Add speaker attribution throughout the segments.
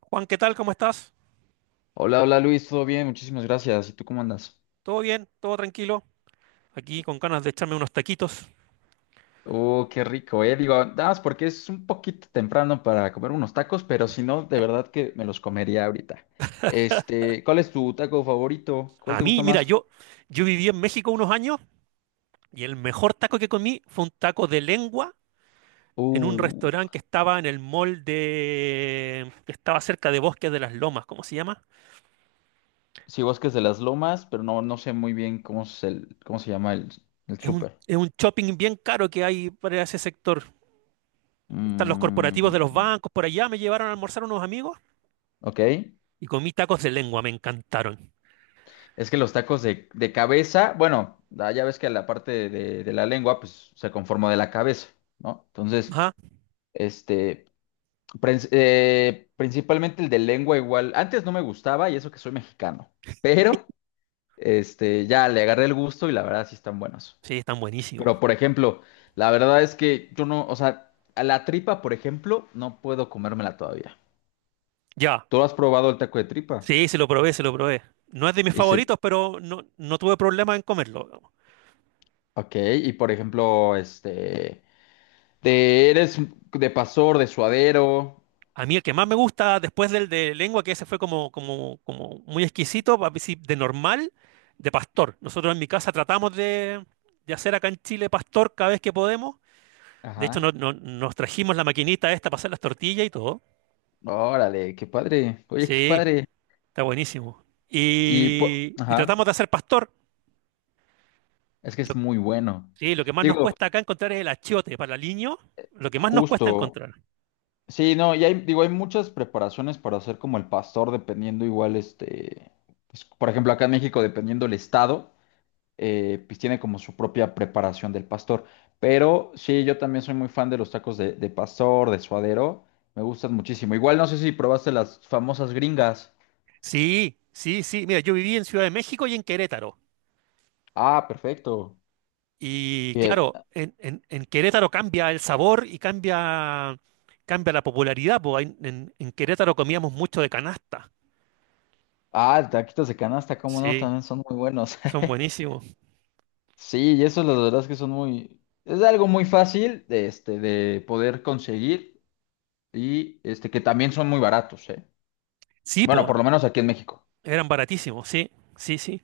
Speaker 1: Juan, ¿qué tal? ¿Cómo estás?
Speaker 2: Hola, hola Luis, todo bien, muchísimas gracias. ¿Y tú cómo andas?
Speaker 1: ¿Todo bien? ¿Todo tranquilo? Aquí con ganas de echarme unos taquitos.
Speaker 2: Oh, qué rico, eh. Digo, nada más porque es un poquito temprano para comer unos tacos, pero si no, de verdad que me los comería ahorita. Este, ¿cuál es tu taco favorito? ¿Cuál
Speaker 1: A
Speaker 2: te
Speaker 1: mí,
Speaker 2: gusta
Speaker 1: mira,
Speaker 2: más?
Speaker 1: yo viví en México unos años y el mejor taco que comí fue un taco de lengua en un
Speaker 2: Uh,
Speaker 1: restaurante que estaba en el mall de... que estaba cerca de Bosques de las Lomas, ¿cómo se llama?
Speaker 2: sí, Bosques de las Lomas, pero no, no sé muy bien cómo es cómo se llama el
Speaker 1: Es un,
Speaker 2: súper.
Speaker 1: es un shopping bien caro que hay para ese sector. Están los
Speaker 2: Mm,
Speaker 1: corporativos de los bancos, por allá me llevaron a almorzar unos amigos
Speaker 2: ok.
Speaker 1: y comí tacos de lengua, me encantaron.
Speaker 2: Es que los tacos de cabeza, bueno, ya ves que la parte de la lengua, pues se conforma de la cabeza, ¿no? Entonces.
Speaker 1: Ajá,
Speaker 2: Este, principalmente el de lengua igual. Antes no me gustaba y eso que soy mexicano, pero este, ya le agarré el gusto y la verdad sí están buenos.
Speaker 1: sí, están buenísimos.
Speaker 2: Pero por ejemplo, la verdad es que yo no, o sea, a la tripa, por ejemplo, no puedo comérmela todavía.
Speaker 1: Ya,
Speaker 2: ¿Tú has probado el taco de tripa?
Speaker 1: sí, se lo probé, se lo probé. No es de mis
Speaker 2: Y se,
Speaker 1: favoritos, pero no, no tuve problema en comerlo.
Speaker 2: ok, y por ejemplo, este, de, eres de pastor, de suadero.
Speaker 1: A mí el que más me gusta después del de lengua, que ese fue como, como muy exquisito, sí, de normal, de pastor. Nosotros en mi casa tratamos de hacer acá en Chile pastor cada vez que podemos. De hecho,
Speaker 2: Ajá.
Speaker 1: nos trajimos la maquinita esta para hacer las tortillas y todo.
Speaker 2: Órale, qué padre. Oye, qué
Speaker 1: Sí,
Speaker 2: padre.
Speaker 1: está buenísimo.
Speaker 2: Y,
Speaker 1: Y
Speaker 2: ajá,
Speaker 1: tratamos de hacer pastor.
Speaker 2: es que es
Speaker 1: Lo-
Speaker 2: muy bueno.
Speaker 1: sí, lo que más nos
Speaker 2: Digo,
Speaker 1: cuesta acá encontrar es el achiote para el aliño. Lo que más nos cuesta
Speaker 2: justo.
Speaker 1: encontrar.
Speaker 2: Sí, no, y hay, digo, hay muchas preparaciones para hacer como el pastor, dependiendo igual, este, pues, por ejemplo, acá en México, dependiendo el estado, pues tiene como su propia preparación del pastor. Pero sí, yo también soy muy fan de los tacos de pastor, de suadero, me gustan muchísimo. Igual no sé si probaste las famosas gringas.
Speaker 1: Sí, sí, sí. Mira, yo viví en Ciudad de México y en Querétaro.
Speaker 2: Ah, perfecto.
Speaker 1: Y
Speaker 2: Eh,
Speaker 1: claro, en Querétaro cambia el sabor y cambia, cambia la popularidad. Po. En Querétaro comíamos mucho de canasta.
Speaker 2: ah, taquitos de canasta, cómo no,
Speaker 1: Sí,
Speaker 2: también son muy buenos.
Speaker 1: son buenísimos.
Speaker 2: Sí, y eso la verdad es que son muy, es algo muy fácil de, este, de poder conseguir y este, que también son muy baratos, ¿eh?
Speaker 1: Sí,
Speaker 2: Bueno,
Speaker 1: po,
Speaker 2: por lo menos aquí en México.
Speaker 1: eran baratísimos, sí, sí, sí.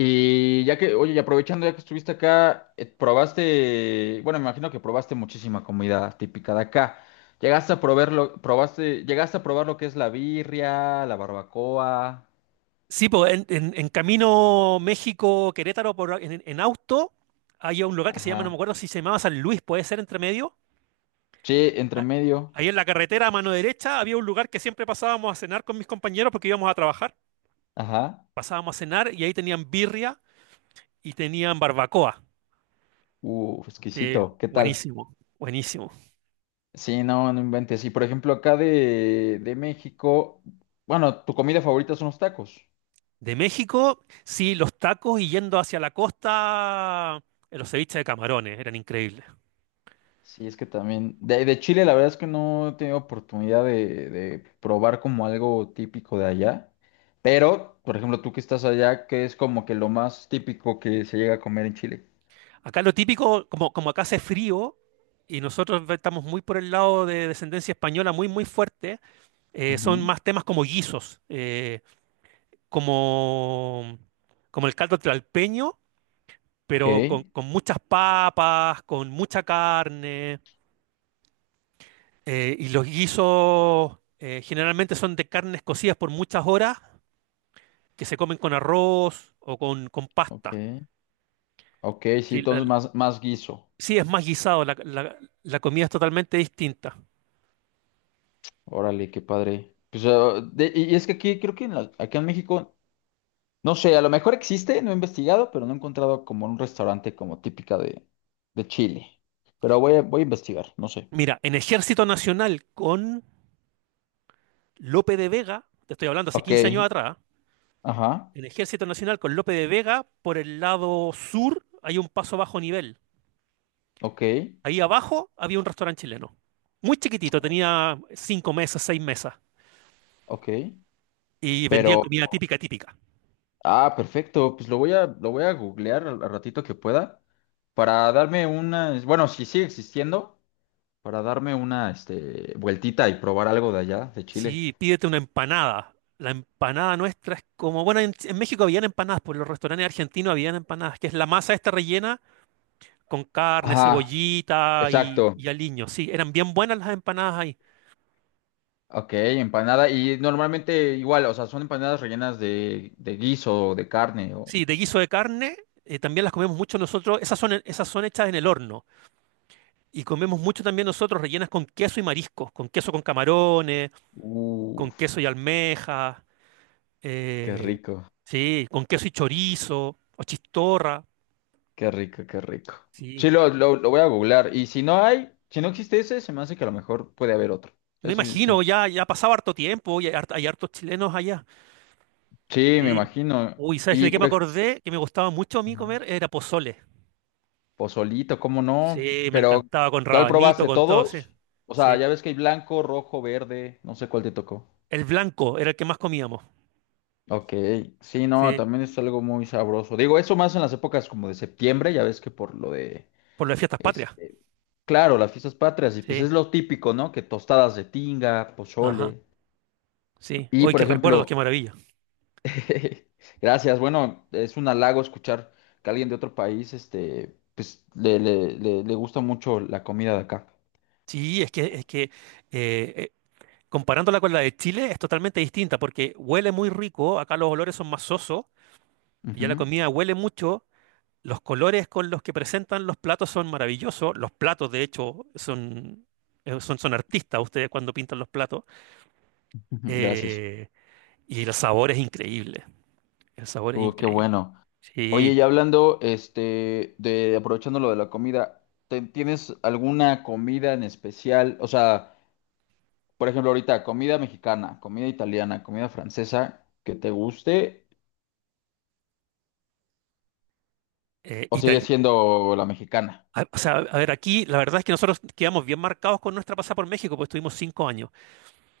Speaker 2: Y ya que, oye, y aprovechando ya que estuviste acá, probaste, bueno, me imagino que probaste muchísima comida típica de acá. Llegaste a probar lo, probaste, llegaste a probar lo que es la birria, la barbacoa,
Speaker 1: Sí, pues en camino México-Querétaro por, en auto hay un lugar que se llama, no me
Speaker 2: ajá.
Speaker 1: acuerdo si se llamaba San Luis, puede ser entre medio,
Speaker 2: Che, entre
Speaker 1: a-
Speaker 2: medio,
Speaker 1: ahí en la carretera a mano derecha había un lugar que siempre pasábamos a cenar con mis compañeros porque íbamos a trabajar.
Speaker 2: ajá.
Speaker 1: Pasábamos a cenar y ahí tenían birria y tenían barbacoa. Sí,
Speaker 2: Exquisito, ¿qué tal?
Speaker 1: buenísimo, buenísimo.
Speaker 2: Sí, no, no inventes. Y por ejemplo, acá de México, bueno, tu comida favorita son los tacos.
Speaker 1: De México, sí, los tacos y yendo hacia la costa, los ceviches de camarones eran increíbles.
Speaker 2: Sí, es que también. De Chile, la verdad es que no he tenido oportunidad de probar como algo típico de allá. Pero, por ejemplo, tú que estás allá, ¿qué es como que lo más típico que se llega a comer en Chile?
Speaker 1: Acá lo típico, como, como acá hace frío y nosotros estamos muy por el lado de descendencia española, muy, muy fuerte, son
Speaker 2: Ujú.
Speaker 1: más temas como guisos. Como, como el caldo tlalpeño,
Speaker 2: Ok,
Speaker 1: pero con muchas papas, con mucha carne. Y los guisos generalmente son de carnes cocidas por muchas horas que se comen con arroz o con pasta.
Speaker 2: ok, ok, sí,
Speaker 1: Sí,
Speaker 2: entonces más, más guiso.
Speaker 1: sí, es más guisado, la comida es totalmente distinta.
Speaker 2: Órale, qué padre. Pues, ah, y es que aquí, creo que en acá en México. No sé, a lo mejor existe, no he investigado, pero no he encontrado como un restaurante como típica de Chile. Pero voy a, voy a investigar, no sé.
Speaker 1: Mira, en Ejército Nacional con Lope de Vega, te estoy hablando hace
Speaker 2: Ok,
Speaker 1: 15 años atrás,
Speaker 2: ajá,
Speaker 1: en Ejército Nacional con Lope de Vega, por el lado sur hay un paso bajo nivel.
Speaker 2: ok,
Speaker 1: Ahí abajo había un restaurante chileno. Muy chiquitito, tenía cinco mesas, seis mesas.
Speaker 2: ok.
Speaker 1: Y vendían
Speaker 2: Pero,
Speaker 1: comida típica, típica.
Speaker 2: ah, perfecto, pues lo voy a googlear al al ratito que pueda para darme una, bueno, si sigue existiendo, para darme una, este, vueltita y probar algo de allá, de Chile.
Speaker 1: Sí, pídete una empanada. La empanada nuestra es como, bueno, en México habían empanadas, por los restaurantes argentinos habían empanadas, que es la masa esta rellena con carne,
Speaker 2: Ajá,
Speaker 1: cebollita y,
Speaker 2: exacto.
Speaker 1: y aliño. Sí, eran bien buenas las empanadas ahí.
Speaker 2: Ok, empanada. Y normalmente igual, o sea, son empanadas rellenas de guiso, de carne. O...
Speaker 1: Sí, de guiso de carne, también las comemos mucho nosotros. Esas son hechas en el horno. Y comemos mucho también nosotros rellenas con queso y mariscos, con queso con camarones, con
Speaker 2: Uf,
Speaker 1: queso y almeja,
Speaker 2: qué
Speaker 1: eh,
Speaker 2: rico,
Speaker 1: sí, con queso y chorizo, o chistorra,
Speaker 2: qué rico, qué rico.
Speaker 1: sí.
Speaker 2: Sí, lo voy a googlear. Y si no hay, si no existe ese, se me hace que a lo mejor puede haber otro.
Speaker 1: Me
Speaker 2: Eso sí, sí.
Speaker 1: imagino, ya, ya ha pasado harto tiempo y hay, hay hartos chilenos allá.
Speaker 2: Sí, me
Speaker 1: Sí.
Speaker 2: imagino.
Speaker 1: Uy, ¿sabes de
Speaker 2: Y
Speaker 1: qué me
Speaker 2: por ej-
Speaker 1: acordé? Que me gustaba mucho a mí
Speaker 2: Ajá.
Speaker 1: comer, era pozole.
Speaker 2: Pozolito, ¿cómo no?
Speaker 1: Sí, me
Speaker 2: Pero,
Speaker 1: encantaba con
Speaker 2: ¿cuál
Speaker 1: rabanito,
Speaker 2: probaste?
Speaker 1: con todo, sí.
Speaker 2: ¿Todos? O sea,
Speaker 1: Sí.
Speaker 2: ya ves que hay blanco, rojo, verde, no sé cuál te tocó.
Speaker 1: El blanco era el que más comíamos.
Speaker 2: Ok, sí, no,
Speaker 1: Sí.
Speaker 2: también es algo muy sabroso. Digo, eso más en las épocas como de septiembre, ya ves que por lo de,
Speaker 1: Por las fiestas patrias.
Speaker 2: este, claro, las fiestas patrias, y pues
Speaker 1: Sí.
Speaker 2: es lo típico, ¿no? Que tostadas de tinga,
Speaker 1: Ajá.
Speaker 2: pozole.
Speaker 1: Sí.
Speaker 2: Y
Speaker 1: Hoy
Speaker 2: por
Speaker 1: qué recuerdos, qué
Speaker 2: ejemplo,
Speaker 1: maravilla.
Speaker 2: gracias, bueno, es un halago escuchar que alguien de otro país, este, pues le gusta mucho la comida de acá.
Speaker 1: Sí, es que eh, eh, comparándola con la de Chile es totalmente distinta porque huele muy rico, acá los olores son más sosos, ya la
Speaker 2: Ujú,
Speaker 1: comida huele mucho, los colores con los que presentan los platos son maravillosos, los platos de hecho son, son artistas ustedes cuando pintan los platos,
Speaker 2: ujú, gracias.
Speaker 1: eh, y el sabor es increíble, el sabor es
Speaker 2: Qué
Speaker 1: increíble.
Speaker 2: bueno. Oye,
Speaker 1: Sí,
Speaker 2: y hablando, este, de aprovechando lo de la comida, ¿tienes alguna comida en especial? O sea, por ejemplo, ahorita, comida mexicana, comida italiana, comida francesa, que te guste,
Speaker 1: eh,
Speaker 2: o sigue
Speaker 1: Itali-
Speaker 2: siendo la mexicana.
Speaker 1: o sea, a ver, aquí la verdad es que nosotros quedamos bien marcados con nuestra pasada por México, pues estuvimos 5 años.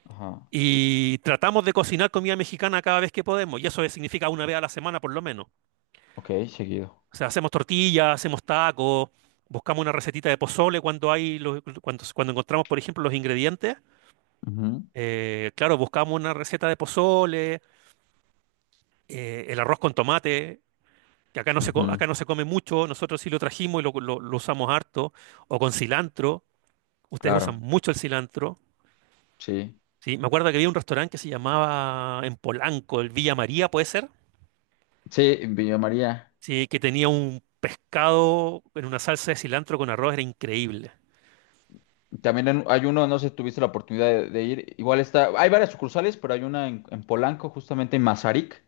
Speaker 2: Ajá.
Speaker 1: Y tratamos de cocinar comida mexicana cada vez que podemos, y eso significa una vez a la semana por lo menos.
Speaker 2: Ok, seguido.
Speaker 1: O sea, hacemos tortillas, hacemos tacos, buscamos una recetita de pozole cuando hay cuando, cuando encontramos, por ejemplo, los ingredientes.
Speaker 2: Ujú,
Speaker 1: Claro, buscamos una receta de pozole, el arroz con tomate, que acá no se,
Speaker 2: ujú,
Speaker 1: acá no se come mucho, nosotros sí lo trajimos y lo usamos harto, o con cilantro. Ustedes usan
Speaker 2: claro,
Speaker 1: mucho el cilantro.
Speaker 2: sí.
Speaker 1: Sí, me acuerdo que había un restaurante que se llamaba en Polanco, el Villa María, ¿puede ser?
Speaker 2: Sí, en Villa María.
Speaker 1: Sí, que tenía un pescado en una salsa de cilantro con arroz, era increíble.
Speaker 2: Hay uno, no sé si tuviste la oportunidad de ir. Igual está, hay varias sucursales, pero hay una en Polanco, justamente en Mazarik,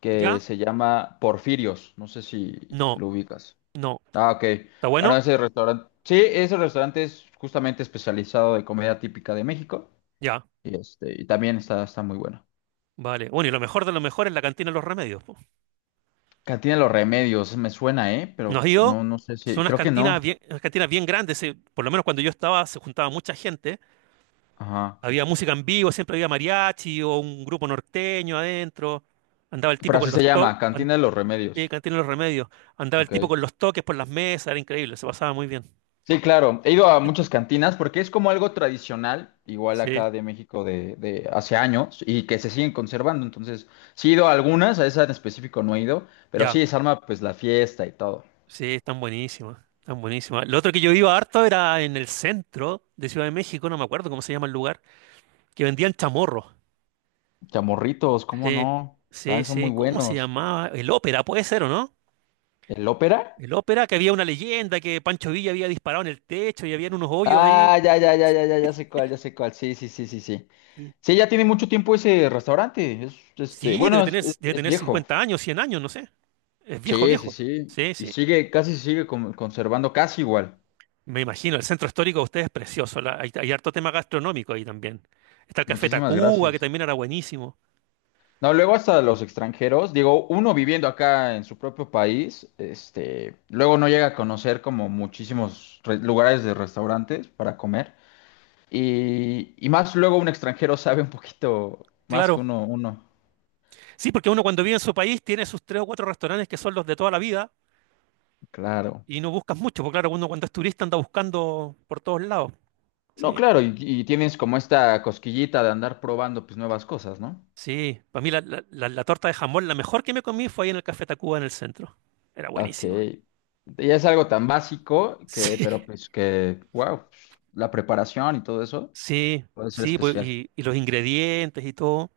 Speaker 2: que
Speaker 1: ¿Ya?
Speaker 2: se llama Porfirios. No sé si
Speaker 1: No,
Speaker 2: lo ubicas.
Speaker 1: no.
Speaker 2: Ah, ok.
Speaker 1: ¿Está
Speaker 2: Bueno,
Speaker 1: bueno?
Speaker 2: ese restaurante. Sí, ese restaurante es justamente especializado de comida típica de México.
Speaker 1: Ya,
Speaker 2: Y este, y también está, está muy bueno.
Speaker 1: vale. Bueno, y lo mejor de lo mejor es la Cantina de los Remedios. Po.
Speaker 2: Cantina de los Remedios, me suena, ¿eh? Pero
Speaker 1: Nos dio,
Speaker 2: no, no sé
Speaker 1: son
Speaker 2: si. Creo que no.
Speaker 1: unas cantinas bien grandes, por lo menos cuando yo estaba se juntaba mucha gente,
Speaker 2: Ajá.
Speaker 1: había música en vivo, siempre había mariachi o un grupo norteño adentro, andaba el
Speaker 2: Pero
Speaker 1: tipo
Speaker 2: así
Speaker 1: con los
Speaker 2: se llama,
Speaker 1: toques,
Speaker 2: Cantina de los Remedios.
Speaker 1: Cantina de los Remedios, andaba el
Speaker 2: Ok.
Speaker 1: tipo con los toques por las mesas, era increíble, se pasaba muy bien.
Speaker 2: Sí, claro. He ido a muchas cantinas porque es como algo tradicional, igual
Speaker 1: Sí,
Speaker 2: acá de México de hace años y que se siguen conservando. Entonces, sí he ido a algunas, a esa en específico no he ido, pero
Speaker 1: ya.
Speaker 2: sí se pues la fiesta y todo.
Speaker 1: Sí, están buenísimas, están buenísimas. Lo otro que yo iba harto era en el centro de Ciudad de México, no me acuerdo cómo se llama el lugar, que vendían chamorros.
Speaker 2: Chamorritos, ¿cómo
Speaker 1: Sí,
Speaker 2: no?
Speaker 1: sí,
Speaker 2: También son
Speaker 1: sí.
Speaker 2: muy
Speaker 1: ¿Cómo se
Speaker 2: buenos.
Speaker 1: llamaba? El Ópera, puede ser, ¿o no?
Speaker 2: ¿El Ópera?
Speaker 1: El Ópera, que había una leyenda que Pancho Villa había disparado en el techo y habían unos hoyos ahí.
Speaker 2: Ah, ya, ya, ya, ya, ya, ya sé cuál, ya sé cuál. Sí, sí, sí, sí, sí. Sí, ya tiene mucho tiempo ese restaurante. Es, este,
Speaker 1: Sí, debe
Speaker 2: bueno, es,
Speaker 1: tener, debe
Speaker 2: es
Speaker 1: tener
Speaker 2: viejo.
Speaker 1: 50 años, 100 años, no sé. Es viejo,
Speaker 2: Sí, sí,
Speaker 1: viejo.
Speaker 2: sí.
Speaker 1: Sí,
Speaker 2: Y
Speaker 1: sí.
Speaker 2: sigue, casi sigue conservando casi igual.
Speaker 1: Me imagino, el centro histórico de ustedes es precioso. Hay, hay harto tema gastronómico ahí también. Está el Café
Speaker 2: Muchísimas
Speaker 1: Tacuba, que
Speaker 2: gracias.
Speaker 1: también era buenísimo.
Speaker 2: No, luego hasta los extranjeros, digo, uno viviendo acá en su propio país, este, luego no llega a conocer como muchísimos lugares de restaurantes para comer. Y más luego un extranjero sabe un poquito más que
Speaker 1: Claro.
Speaker 2: uno, uno,
Speaker 1: Sí, porque uno cuando vive en su país tiene sus tres o cuatro restaurantes que son los de toda la vida
Speaker 2: claro.
Speaker 1: y no buscas mucho, porque claro, uno cuando es turista anda buscando por todos lados.
Speaker 2: No,
Speaker 1: Sí,
Speaker 2: claro, y tienes como esta cosquillita de andar probando pues nuevas cosas, ¿no?
Speaker 1: sí. Para mí la torta de jamón, la mejor que me comí fue ahí en el Café Tacuba en el centro. Era
Speaker 2: Ok.
Speaker 1: buenísima.
Speaker 2: Y es algo tan básico que,
Speaker 1: Sí,
Speaker 2: pero pues que, wow, la preparación y todo eso
Speaker 1: sí,
Speaker 2: puede ser
Speaker 1: sí, pues,
Speaker 2: especial.
Speaker 1: y los ingredientes y todo.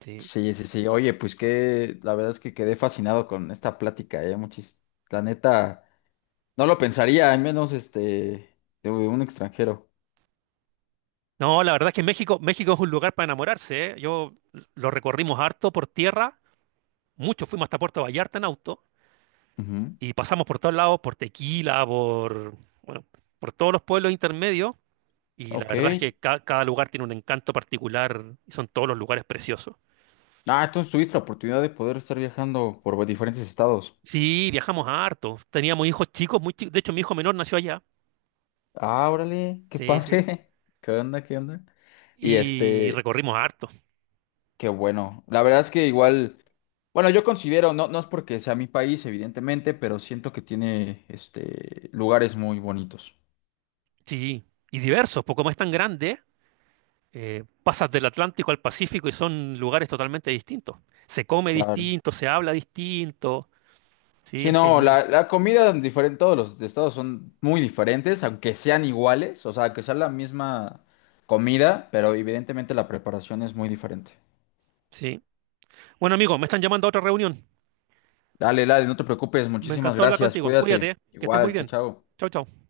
Speaker 1: Sí.
Speaker 2: Sí, sí, sí. Oye, pues que la verdad es que quedé fascinado con esta plática, ¿eh? Muchis, la neta, no lo pensaría, al menos este, de un extranjero.
Speaker 1: No, la verdad es que México, México es un lugar para enamorarse, ¿eh? Yo lo recorrimos harto por tierra, mucho fuimos hasta Puerto Vallarta en auto.
Speaker 2: Ujú.
Speaker 1: Y pasamos por todos lados, por Tequila, por, bueno, por todos los pueblos intermedios. Y la
Speaker 2: Ok.
Speaker 1: verdad es que cada lugar tiene un encanto particular y son todos los lugares preciosos.
Speaker 2: Ah, entonces tuviste la oportunidad de poder estar viajando por diferentes estados.
Speaker 1: Sí, viajamos harto. Teníamos hijos chicos, muy chicos. De hecho, mi hijo menor nació allá.
Speaker 2: Ah, órale, qué
Speaker 1: Sí, sí.
Speaker 2: padre. ¿Qué onda, qué onda? Y
Speaker 1: Y
Speaker 2: este,
Speaker 1: recorrimos harto.
Speaker 2: qué bueno. La verdad es que igual, bueno, yo considero, no, no es porque sea mi país, evidentemente, pero siento que tiene, este, lugares muy bonitos.
Speaker 1: Sí. Y diversos, porque como es tan grande, pasas del Atlántico al Pacífico y son lugares totalmente distintos. Se come
Speaker 2: Claro.
Speaker 1: distinto, se habla distinto. Sí,
Speaker 2: Sí,
Speaker 1: es
Speaker 2: no,
Speaker 1: genial.
Speaker 2: la comida en todos los estados son muy diferentes, aunque sean iguales, o sea, que sea la misma comida, pero evidentemente la preparación es muy diferente.
Speaker 1: Sí. Bueno, amigo, me están llamando a otra reunión.
Speaker 2: Dale, dale, no te preocupes,
Speaker 1: Me
Speaker 2: muchísimas
Speaker 1: encantó hablar
Speaker 2: gracias,
Speaker 1: contigo. Cuídate,
Speaker 2: cuídate.
Speaker 1: ¿eh? Que estés muy
Speaker 2: Igual, chao,
Speaker 1: bien.
Speaker 2: chao.
Speaker 1: Chau, chau.